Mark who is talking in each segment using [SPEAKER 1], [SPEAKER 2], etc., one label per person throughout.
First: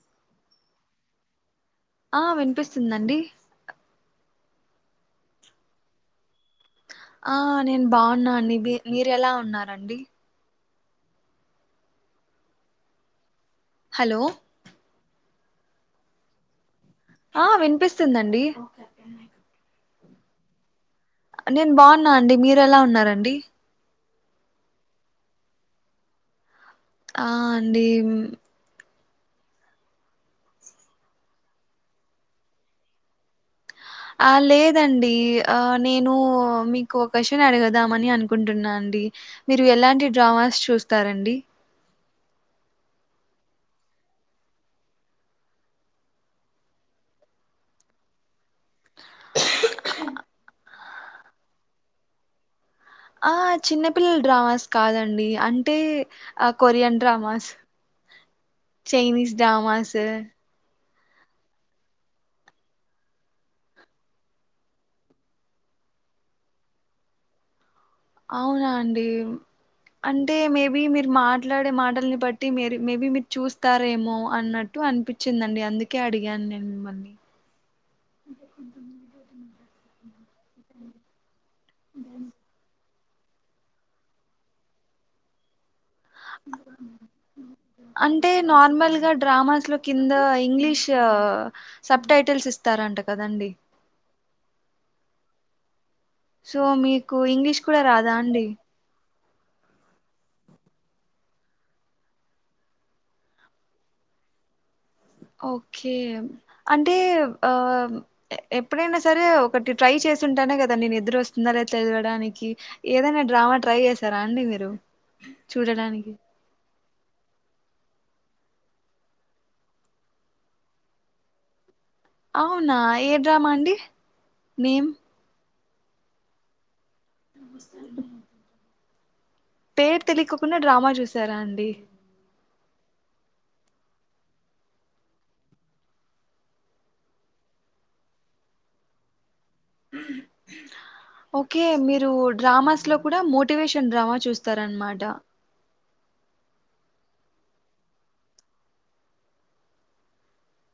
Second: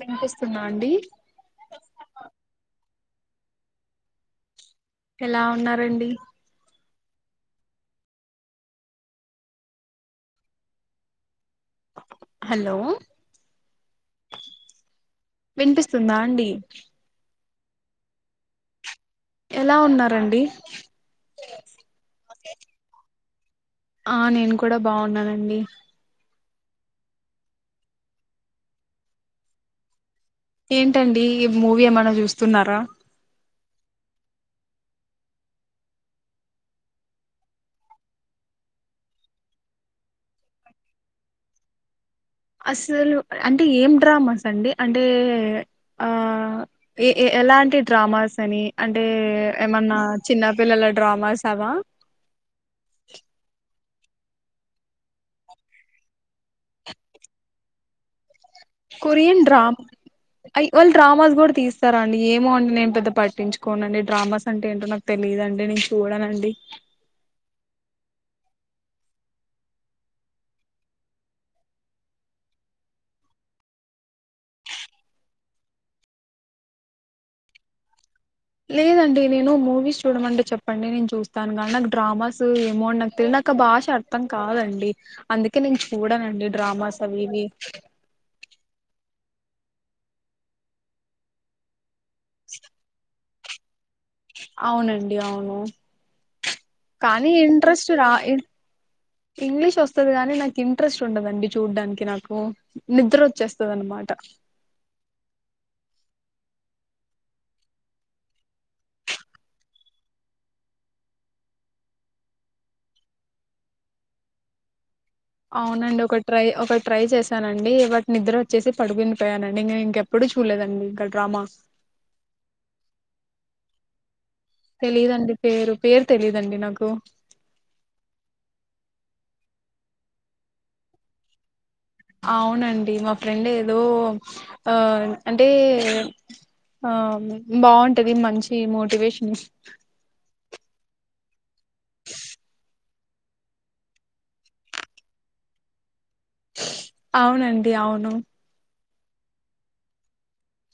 [SPEAKER 1] వినిపిస్తున్నా అండి
[SPEAKER 2] ఆ వినిపిస్తుందండి
[SPEAKER 1] ఎలా ఉన్నారండి
[SPEAKER 2] ఆ నేను బాగున్నాండి మీ మీరు ఎలా ఉన్నండి
[SPEAKER 1] హలో
[SPEAKER 2] హలో
[SPEAKER 1] వినిపిస్తుందా అండి
[SPEAKER 2] ఆ వినిపిస్తుందండి
[SPEAKER 1] ఎలా ఉన్నారండి
[SPEAKER 2] నేను బాగున్నా అండి మీరు ఎలా ఉన్నారండి
[SPEAKER 1] ఆ నేను కూడా బాగున్నానండి
[SPEAKER 2] ఆ అండి
[SPEAKER 1] ఏంటండి ఈ మూవీ ఏమనా చూస్తున్నారా
[SPEAKER 2] ఆ లేదండి ఆ నేను మీకు ఒక విషయం అడగదామని అనుకుంటున్నా అండి మీరు ఎలాంటి డ్రామాస్ చూస్తారండి
[SPEAKER 1] అసలు అంటే ఏం డ్రామాస్ అండి అంటే ఏ ఎలాంటి డ్రామాస్ అని అంటే ఏమన్నా చిన్నపిల్లల డ్రామాస్ అవా
[SPEAKER 2] ఆ చిన్న పిల్ డ్రామాస్ కాదండి అంటే కొరియన్ డ్రామాస్ చైైనీస్ డమాస్
[SPEAKER 1] వావాళ్ళు డ్రామాస్ కూడా తీస్తారా అండి ఏమో అంటే నేను పెద్ద పట్టించుకోనండి డ్రామాస్ అంటే ఏంటో నాకు తెలియదుండి నేను చూడనండి
[SPEAKER 2] అవునా అండి అంటే మేబీ మీరు మాట్లాడే మాటల్ని బట్టి మే మేబీ మీరు చూస్తారేమో అన్నట్టు అనిపించిందండి అందుకే అడిగాను నేను మిమ్మల్ని
[SPEAKER 1] లేదండి నేను మూవీస్ చూడమంటే చెప్పండి నేను చూస్తాను కానీ నాకు డ్రామాస్ ఏమో అని నాకు తెలిదు నాకు ఆ భాష అర్థం కాదండి అందుకే నేను చూడనండి డ్రామాస్ అవి ఇవి
[SPEAKER 2] అంటే నార్మల్గా డ్రామాస్ లో కింద ఇంగ్లీష్ సబ్ టైటిల్స్ ఇస్తారంట కదండి
[SPEAKER 1] అవునండి అవును
[SPEAKER 2] సో మీకు
[SPEAKER 1] కానీ
[SPEAKER 2] ఇంగ్లీష్ కూడా
[SPEAKER 1] ఇంట్రెస్ట్ రా
[SPEAKER 2] రాదా అండి
[SPEAKER 1] ఇంగ్లీష్ వస్తుది కాగానీ నాకు ఇంట్రెస్ట్ ఉండదండి చూడ్డానికి నాకు నిద్ర వచ్చేస్తుంది అన్నమాట
[SPEAKER 2] ఓకే అంటే ఎప్పుడైనా సరే ఒకటి ట్రై చేసింటానే కదా నేను ఎదురు వస్తుంద తెలియడానికి ఏదైనా డ్రామా ట్రై చేసారా అండి మీరు
[SPEAKER 1] అవునండి
[SPEAKER 2] చూడడానికి
[SPEAKER 1] ఒక ట్రై ఒక ట్రై చేశానండి వాట్ నిద్ర వచ్చేసి పడుకుని పోయానండి ఇం ఇంకెప్పుడుూ చూడలేదండి ఇంకా డ్రామా
[SPEAKER 2] అవునా ఏడ్రామా అండి నేమ్
[SPEAKER 1] తెలిదండి పేరు పేరు తెలిదండి నాకు
[SPEAKER 2] నమస్త పేరు తెలికకుండా డ్రామా చూసారా అండి
[SPEAKER 1] అవునండి మా ఫ్రెండ్ ఏదో ఆ అంటే ఆ బాగుంటది మంచి మోటివేషన్
[SPEAKER 2] [inaudible] ఓకే మీరు డ్రామాస్ లో కూడా మోటివేషన్ డ్రామా చూస్తారనమాట
[SPEAKER 1] అవునండి అవును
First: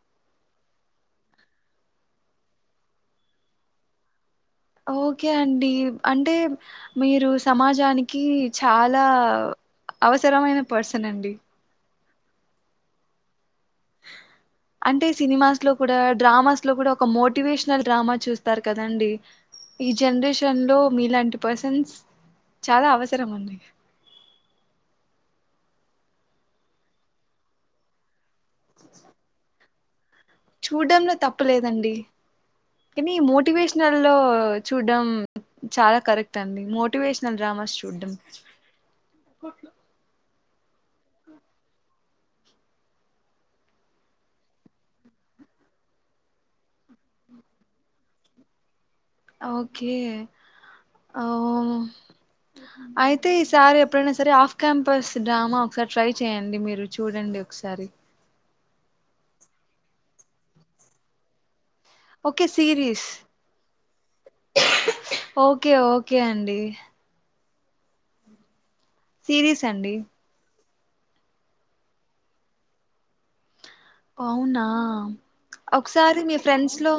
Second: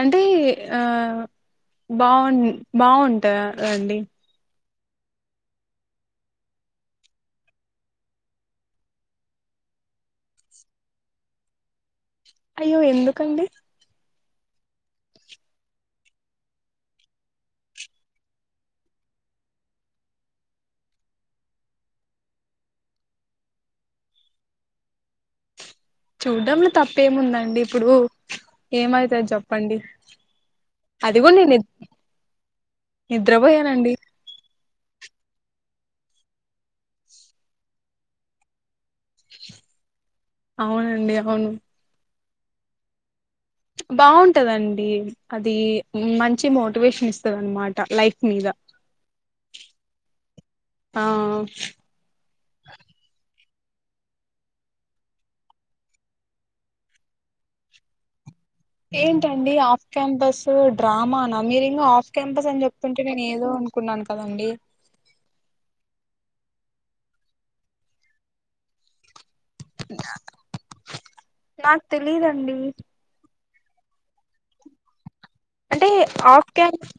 [SPEAKER 1] అంటే ఆ బాగు బాగుంట అండి
[SPEAKER 2] ఓకే అండి అంటే మీరు సమాజానికి చాలా అవసరమైన పర్సన్ అండి
[SPEAKER 1] అయ్యో ఎందుకండి
[SPEAKER 2] అంటే సినిమాస్ లో కూడా డ్రామాస్లో కూడా ఒక మోటివేషనల్ డ్రామా చూస్తారు కదండి ఈ జనరేషన్ లో మీలాంటి పర్సన్స్ చాలా అవసరం అంయి
[SPEAKER 1] చూడ్డంలో తప్పేముందండి ఇప్పుడు ఏమైత చెప్పండి
[SPEAKER 2] చూడడంలో
[SPEAKER 1] అది కూడా నేను నిద్
[SPEAKER 2] తప్పులేదండి కానీ మోటివేషన
[SPEAKER 1] నిద్రపోయానండి
[SPEAKER 2] లో చూడ్డం చాలా కరెక్ట్ అండి మోటివేషనల్ డ్రామాస్ చూడ్డం
[SPEAKER 1] అవునండి అవును బాగుంటదండి అది మంచి మోటివేషన్ ఇస్తుంది అనమాట లైఫ్ మీద
[SPEAKER 2] ఓకే ఆ అయితే సారి ఎప్పుడైనా సరే ఆఫ్ క్యాంపస్ డ్రామా ఒకసారి ట్రై చేయండి మీరు చూడండి ఒకసారి
[SPEAKER 1] ఏంటండి ఆఫ్ క్యాంపస్ డ్రామానా మీరి ఇ ఆఫ్
[SPEAKER 2] ఓకే
[SPEAKER 1] క్యాంపస్ అని చెప్తుంటే
[SPEAKER 2] సిరీస్
[SPEAKER 1] నేను ఏదో అనుకున్నాను కదండి
[SPEAKER 2] అ సిీరీస్ అండి
[SPEAKER 1] నాకు తెలిదండి
[SPEAKER 2] అవునా
[SPEAKER 1] అంటే
[SPEAKER 2] ఒకసారి మీ
[SPEAKER 1] ఆఫ్ క్యాం
[SPEAKER 2] ఫ్రెండ్స్ లో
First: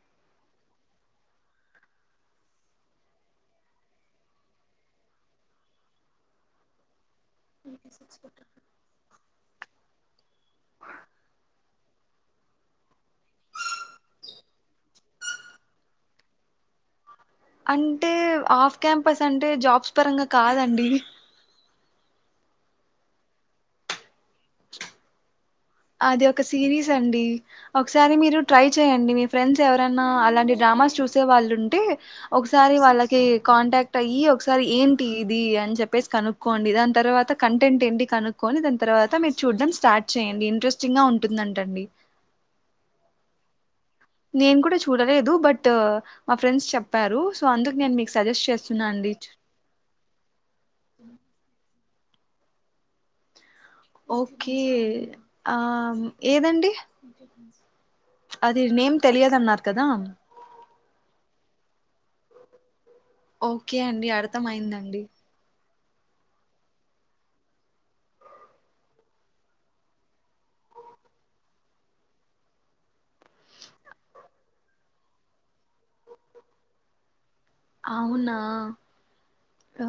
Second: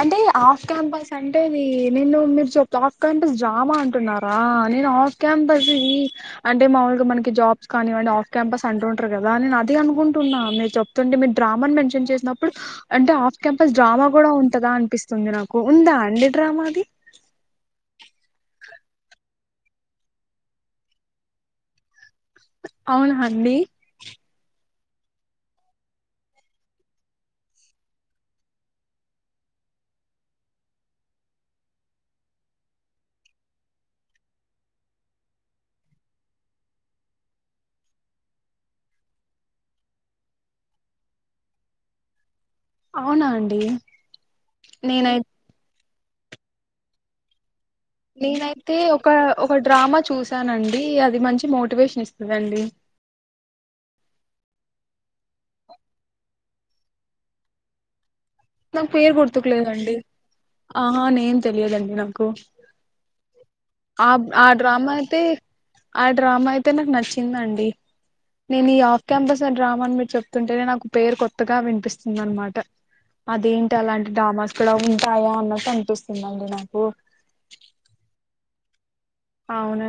[SPEAKER 1] అంటే ఆఫ్ క్యాంపస్ అంటేది నేను మీరు చెప్ ఆఫ్ క్యాంపస్ డ్రామా అంటున్నారా నేను ఆఫ్ క్యాంపస్ ఇ అంటే మామలుగా మనకి జాబ్స్ కానివండి ఆఫ్ క్యాంపస్ అంట కదా నేను అదిే అనుకుంటున్నా మీరు చెప్తుే మీ డ్రామా మెన్షన్ చేసినప్పుడు అంటే హాఫ్ క్యాంపస్ డ్రామా కూడా ఉ పట్టదా అనిపిస్తుంది నాకు ఉందా అండడి డ్రామాది
[SPEAKER 2] అని ఆఫ్ క్యాంపస్ అంట అంటే జాబ్స్ పరంగా కాదండి
[SPEAKER 1] అవును హడి
[SPEAKER 2] అది ఒక సిరీస్ అండి ఒకసారి మీరు ట్రై చేయండి మీ ఫ్రెండ్స్ ఎవరనా అలాంటి డ్రామాస్ చూసే వాళ్ళు ఉంటే ఒకసారి వాళ్ళకి కాంటాక్ట్ అయ్యి ఒకసారి ఏంటి ఇది అని చెప్పేసి కనుక్కోండి దాని తర్వాత కంటెంట్ ఏంటి కనుక్కొని దాని తర్వాత మీరు చూడ్డం స్టార్ట్ చేయండి ఇంట్రెస్టింగ్ గా ఉంటుందంటండి
[SPEAKER 1] అవునా అండి
[SPEAKER 2] నేను కూడా
[SPEAKER 1] నేనై
[SPEAKER 2] చూడలేదు బట్ మా ఫ్రెండ్స్ చెప్పారు సో అందు
[SPEAKER 1] నేనైతే ఒక ఒక డ్రామా చూసానండి అది మంచి మోటివేషన్ ఇస్తుదండి
[SPEAKER 2] ఓకే ఆ ఏదండి అది
[SPEAKER 1] నాకు
[SPEAKER 2] నేమ్
[SPEAKER 1] పేరు
[SPEAKER 2] తెలియదు అన్నారు కదా
[SPEAKER 1] గుర్తుకులేదండి ఆహా నేం తెలియదండి నాకు
[SPEAKER 2] ఓకే అండి
[SPEAKER 1] ఆ
[SPEAKER 2] అర్థం
[SPEAKER 1] ఆ డ్రామా
[SPEAKER 2] అయిందండి
[SPEAKER 1] అయితే ఆ డ్రామా అయితే నాకు నచ్చిందండి నేను ఈ ఆఫ్ క్యాంపస్ ఆ డ్రామాని మీరు చెప్తుంటేనే నాకు పేరు కొత్తగా వినిపిస్తుంది అనమాట అదేంటి అలాంటి డ్రామాస్ కూడా ఉంటాయా అన్నట్ అనిపిస్తుందండి నాకు
[SPEAKER 2] అవునా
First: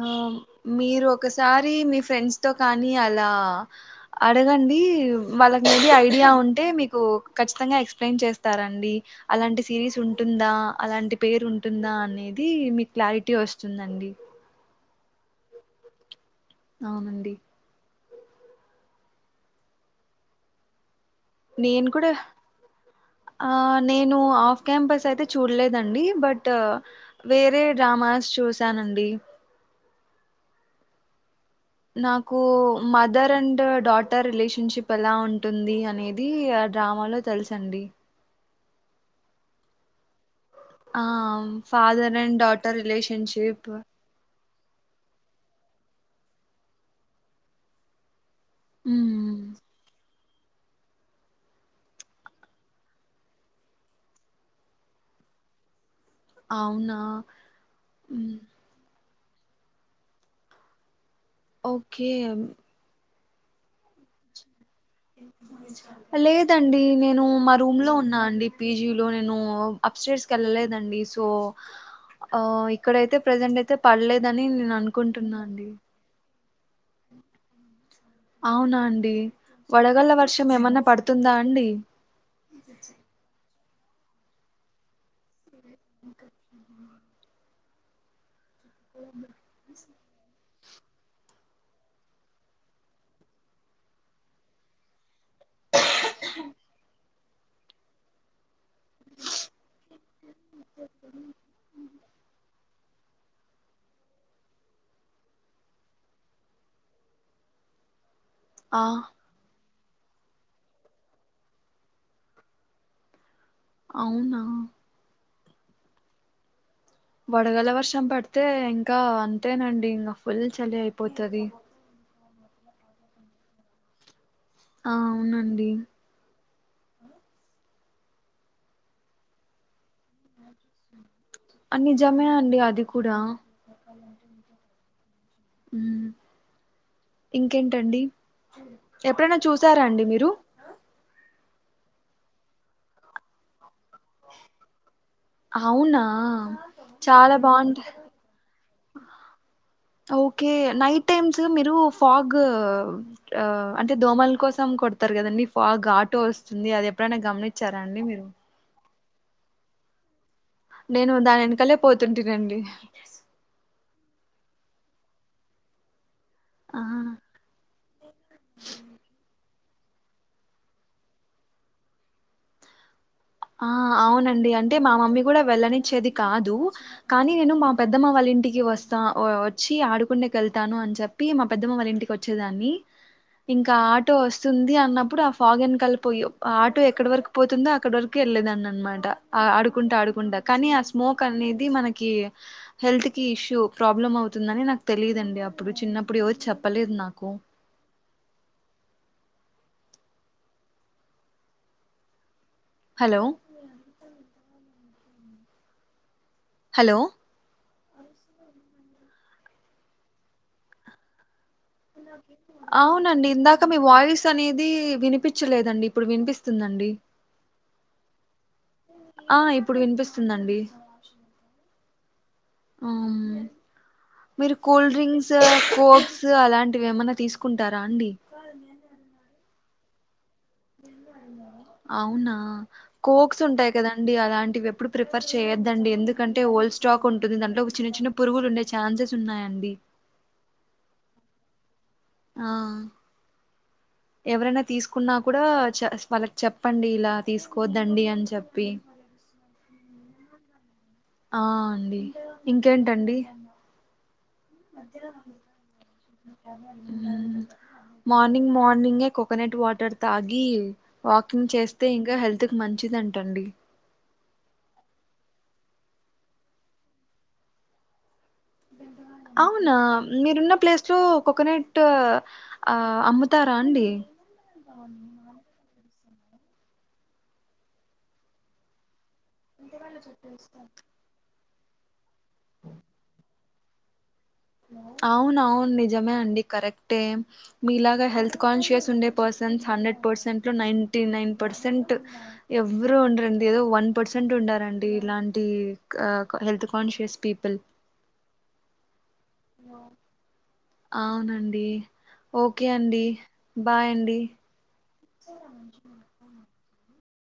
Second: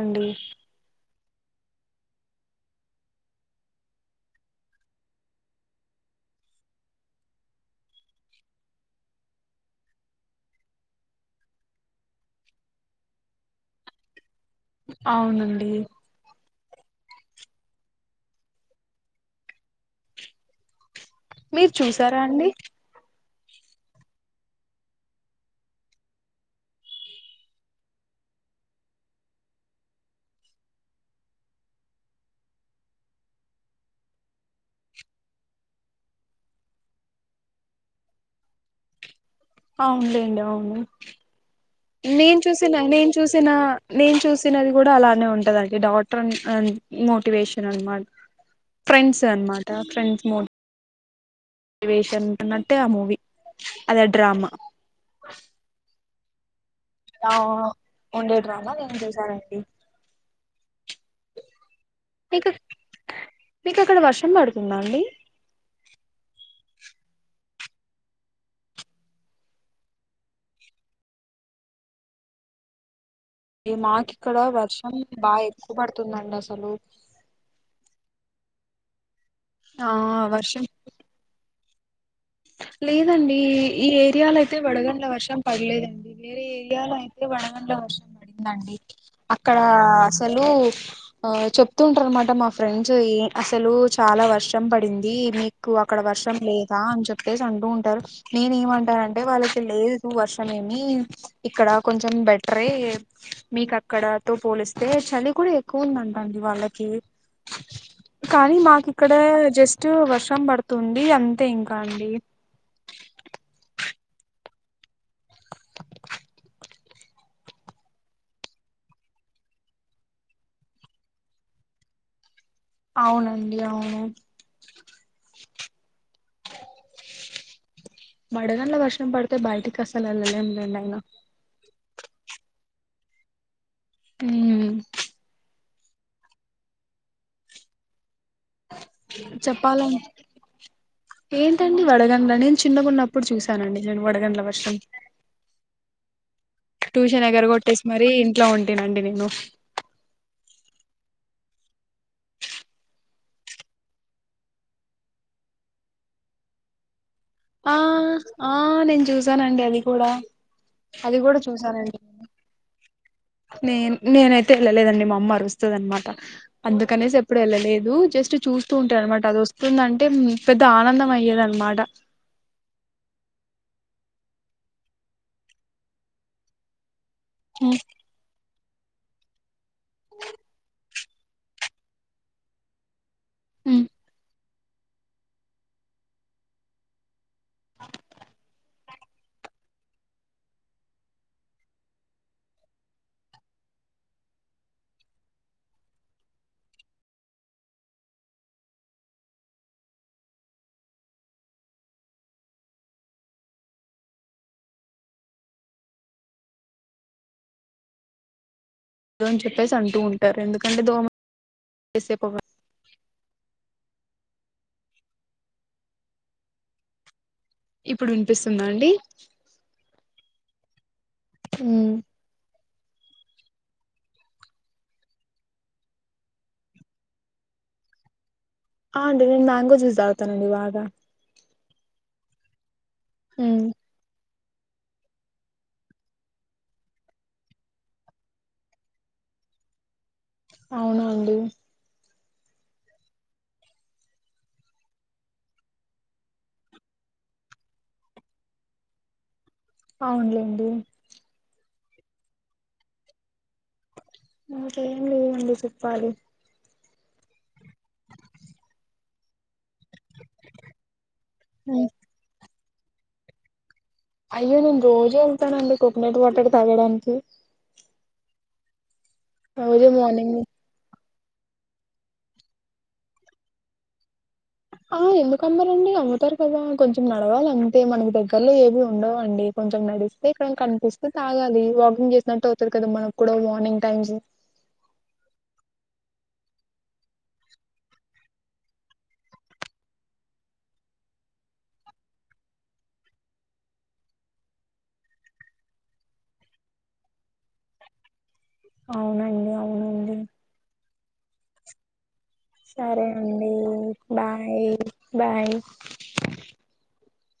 [SPEAKER 2] ఆ మీరు ఒక ఒకసారి మీ ఫ్రెండ్స్ తో కానీ అలా అడగండి వాళ్ళకి మే బి ఐడియా ఉంటే మీకు ఖచ్చితంగా ఎక్స్ప్లెయిన్ చేస్తారండి అలాంటి సిరీస్ ఉంటుందా అలాంటి పేరు ఉంటుందా అనేది ఇది మీకు క్లారిటీ వస్తుందండి
[SPEAKER 1] అవునండి
[SPEAKER 2] అవునండి
[SPEAKER 1] మీరు
[SPEAKER 2] నేను కూడా
[SPEAKER 1] చూసారా అండి
[SPEAKER 2] ఆ నేను ఆఫ్ క్యాంపస్ అయితే చూడలేదండి బట్ వేరే డ్రామాస్ చూసానండి నాకు మదర్ అండ్ డాటర్ రిలేషన్షిప్ ఎలా ఉంటుంది అనేది ఆ డ్రామాలో తెలుసండి
[SPEAKER 1] అవునులేండి అవును
[SPEAKER 2] ఆ ఫాదర్ అండ్
[SPEAKER 1] నేను
[SPEAKER 2] డాటర్
[SPEAKER 1] చూసిన నేను చూసిన
[SPEAKER 2] రిలేషన్షిప్
[SPEAKER 1] నేను చూసినది కూడా అలానే ఉంటదండి డాట్ మోటివేషన్ అన్మా ఫ్రెండ్స్
[SPEAKER 2] ఉమ్
[SPEAKER 1] అనమాట ఫ్రెండ్స్ మోడ్ వేషన్న్నట్టే ఆ మూవి అదే డ్రామా
[SPEAKER 2] అవునా
[SPEAKER 1] ఆ ఉండే
[SPEAKER 2] ఉమ్,
[SPEAKER 1] డ్రామ నేం జ జటి [unintelligible]
[SPEAKER 2] ఓకే
[SPEAKER 1] మీకక్కడ వర్షం పడు
[SPEAKER 2] అలా [unintelligible] ండి నేను మా రూమ్ లో ఉన్నా అండి పీజీ లో నేను అప్స్టైర్స్ కి వెళ్ళలేదండి సో ఇక్కడైతే ప్రజెంట్
[SPEAKER 1] ఈ
[SPEAKER 2] అయితే
[SPEAKER 1] మాకు ఇక్కడ
[SPEAKER 2] పడలేదని నేను
[SPEAKER 1] వర్షం
[SPEAKER 2] అనుకుంటున్నా
[SPEAKER 1] బాగా
[SPEAKER 2] అండి
[SPEAKER 1] ఎక్కువ పడుతుందండి అసలు చలం [unintelligible]
[SPEAKER 2] అవునా అండి వడగల్ల వర్షం ఏమన్నా పడుతుందా అండి
[SPEAKER 1] లేదండి ఈ ఏరియాలో అయితే వడగండ్ల వర్షం పడలేదండి వేరే ఏరియాలొ ఓన్లీ వడగండ్ల వర్షం పడింది ఉందండి అక్కడ అసలు ఆ చెప్తుంటారనమాట మా ఫ్రెండ్స్ ఏ అసలు చాలా వర్షం పడింది ఇది మీకు అక్కడ వర్షం లేదా అని చెప్ అనేసి అంటూ ఉంటారు నేను ఏంట అంటే వాళ్ళకి లేదు వర్షం ఏమి ఇక్కడ కొంచెం బెటరే మీక అక్కడతో పోలిస్తే చలి కూడా ఎక్కువ ఉందంట వాళ్ళకి కానీ
[SPEAKER 2] ఆ
[SPEAKER 1] మాకి ఇక్కడ జస్ట్ ట్ వర్షం పడుతుంది అంతే ఇంకా అండి అ
[SPEAKER 2] అవునా వడగల వర్షం పడితే ఇంకా అంతేనండి ఇంకా ఫుల్ చలి అయిపోతుది
[SPEAKER 1] అవునండి అవును
[SPEAKER 2] ఆ అవునండి
[SPEAKER 1] వడగన్ల వర్షం పడితే బయటికి అసలు వెళ్ళలేం రండి అయినా
[SPEAKER 2] నిజమే అండి అది కూడా ఇంకేంటండి ఎప్పుడైనా
[SPEAKER 1] చెప్పాలం
[SPEAKER 2] చూసారాండి మీరు
[SPEAKER 1] ఏంటండి వడగంల నేను చిన్నగాన్నప్పుడు చూసానండి నేను వడగంల వర్షం
[SPEAKER 2] అవునా
[SPEAKER 1] ట్యూషన్
[SPEAKER 2] చాలా
[SPEAKER 1] ఎగ్గర
[SPEAKER 2] బాగుంటా
[SPEAKER 1] కొట్టేసి మరి ఇంట్లో ఉంట అండి నేను
[SPEAKER 2] ఓకే నైట్ టైమ్స్ మీరు ఫాగ్ అంటే దోమలు కోసం కొడతారు కదండి ఫాగ్ ఆటో వస్తుంది అదే ఎప్పుడైనా
[SPEAKER 1] ఆ
[SPEAKER 2] గమనించారా అండి మీరు
[SPEAKER 1] ఆ నేను చూసానండి అది కూడా
[SPEAKER 2] నేను
[SPEAKER 1] అది
[SPEAKER 2] దాని వెనకలే పోతుంటానండి
[SPEAKER 1] నే నేనైతే వెళ్ళలేదండి మా అమ్మా అరుస్తుంది అనమాట
[SPEAKER 2] ఆ
[SPEAKER 1] అందుకనేసి ఎప్పుడు వెళ్ళలేదు జస్ట్ చూస్తూ ఉంటారు అనమాట అది వస్తు ఎప్పుడుందంటే పెద్ద ఆనందం అయ్యేదన్నమాట
[SPEAKER 2] ఆ అవునండి అంటే మా మమ్మీ కూడా వెళ్లనిచ్చేది కాదు కానీ నేను మా పెద్దమ్మ వాళ్ళ ఇంటికి వస్తా స్త ఓ వచ్చి ఆడుకుండేకి వెళ్తాను అని చెప్ప ి మా పెద్దమ్మ వాళ్ళ ఇంటికి వచ్చేదాన్ని ఇంకా ఆటో వస్త ఉంది అన్నప్పుడు ఆ ఫాగ్ ఎన్ కలిపోయి ఆటో ఎక్కడ వరకు పోతుందో అక్కడ వరకు వెళ్ళలేదండి అనమాట ఆ ఆడుకుంటా ఆడుకుంటా కానీ ఆ స్మోక్ అనేది మనకి హెల్త్ కి ఇష్యూ ప్రాబ్లం అవుతుందిని నాకు తెలిదుండి అప్పుడు చిన్నప్పుడు ఎవరుు చెప్పలేదు నాకు హలో హలో
[SPEAKER 1] దో అని చెప్పేసి అంటూ ఉంటారు ఎందుకంటే దోమ, వేసే పొగ
[SPEAKER 2] అవునండి, ఇంకా మీ వాయిస్ అనేది. వినిపించలేదండి ఇప్పుడు వినిపిస్తుందండి,
[SPEAKER 1] ఇప్పుడు వినిపిస్తుందా అండి,
[SPEAKER 2] వస్తుందండి,
[SPEAKER 1] హు
[SPEAKER 2] మీరు కూల్డ్రింక్స్ కోక్స్ అలాంటివి. ఏమన్నా తీసుకుంటారా అండి,
[SPEAKER 1] ఆ అండి నేను మ్యాంగో జూస్ ఆగుతానండి బగా,
[SPEAKER 2] అవునా కోక్స్
[SPEAKER 1] మ్మ్
[SPEAKER 2] ఉంటాయి కదండడి అలాంటి, ఇ ఎప్పుడు ప్రిఫర్ చేయొద్దండి. ఎందుకంటే ఓల్డ్ స్టాక్ ఉంటుంది. దాంట్లో ఒక చిన్న చిన్న పురుగులు ఉండే. ఛాన్సెస్ ఉన్నాయండి,
[SPEAKER 1] అవును అండి,
[SPEAKER 2] ఆ ఎవరైనా తీసుకున్నా. కూడా చ వాళ్ళకి చెప్పండి ఇలా తీసుకోద్దండి అని చెప్పి,
[SPEAKER 1] అవునులేండి,
[SPEAKER 2] ఆ అండి ఇంకేంటండి,
[SPEAKER 1] ఇంకా ఏం లేవండి చేప్పాలి,
[SPEAKER 2] మార్నింగ్ మార్నింగ్ కోకనట్ వాట్, తాగి వాకింగ్ చేస్తే ఇంకా హెల్త్, మంచిదంట అండి
[SPEAKER 1] అయ్యో నేను రోజే వెళ్తానండి. కోకోనట్ వాటర్ తాగడానికి,
[SPEAKER 2] అవునా
[SPEAKER 1] రోజు మార్నింగ్
[SPEAKER 2] మీరున్న ప్లేసు, కొకోనట్ ఆ అమ్ముతారా అండి,
[SPEAKER 1] ఆ ఎందుకు అమ్మరండి అ, తారు కదా కొంచెం నడవాలి. అంతే మనకి దగ్గరలో ఏవి, ఉండవండి కొంచెం నడిస్తే ఇక్కడ కనిపిస్తే తాగాలి, వాకింగ్ చేసినట్టు అవుతాది కదా. మనకు కూడా మార్నింగ్ టైమ్స్,
[SPEAKER 2] అవును అవును నిజమే అండి. కరెక్టే మీలాగా హెల్త్ కాన్షియస్ ఉండే పర్సన్స్. హండ్రెడ్ పర్సెంట్ లో నైటి నైన్ పర్సెంట్ ఎవరుూ ఉండరండి. ఏదో వన్ పర్సెంట్ ఉంటరండి ఇలాంటి హెల్త్ కాన్షియస్ పీపుల్,
[SPEAKER 1] అవునండి
[SPEAKER 2] అఓ
[SPEAKER 1] అవునండి
[SPEAKER 2] అవున అండి,
[SPEAKER 1] సరే అండి
[SPEAKER 2] బాయ్ అండి
[SPEAKER 1] బాయ్ బాయ్,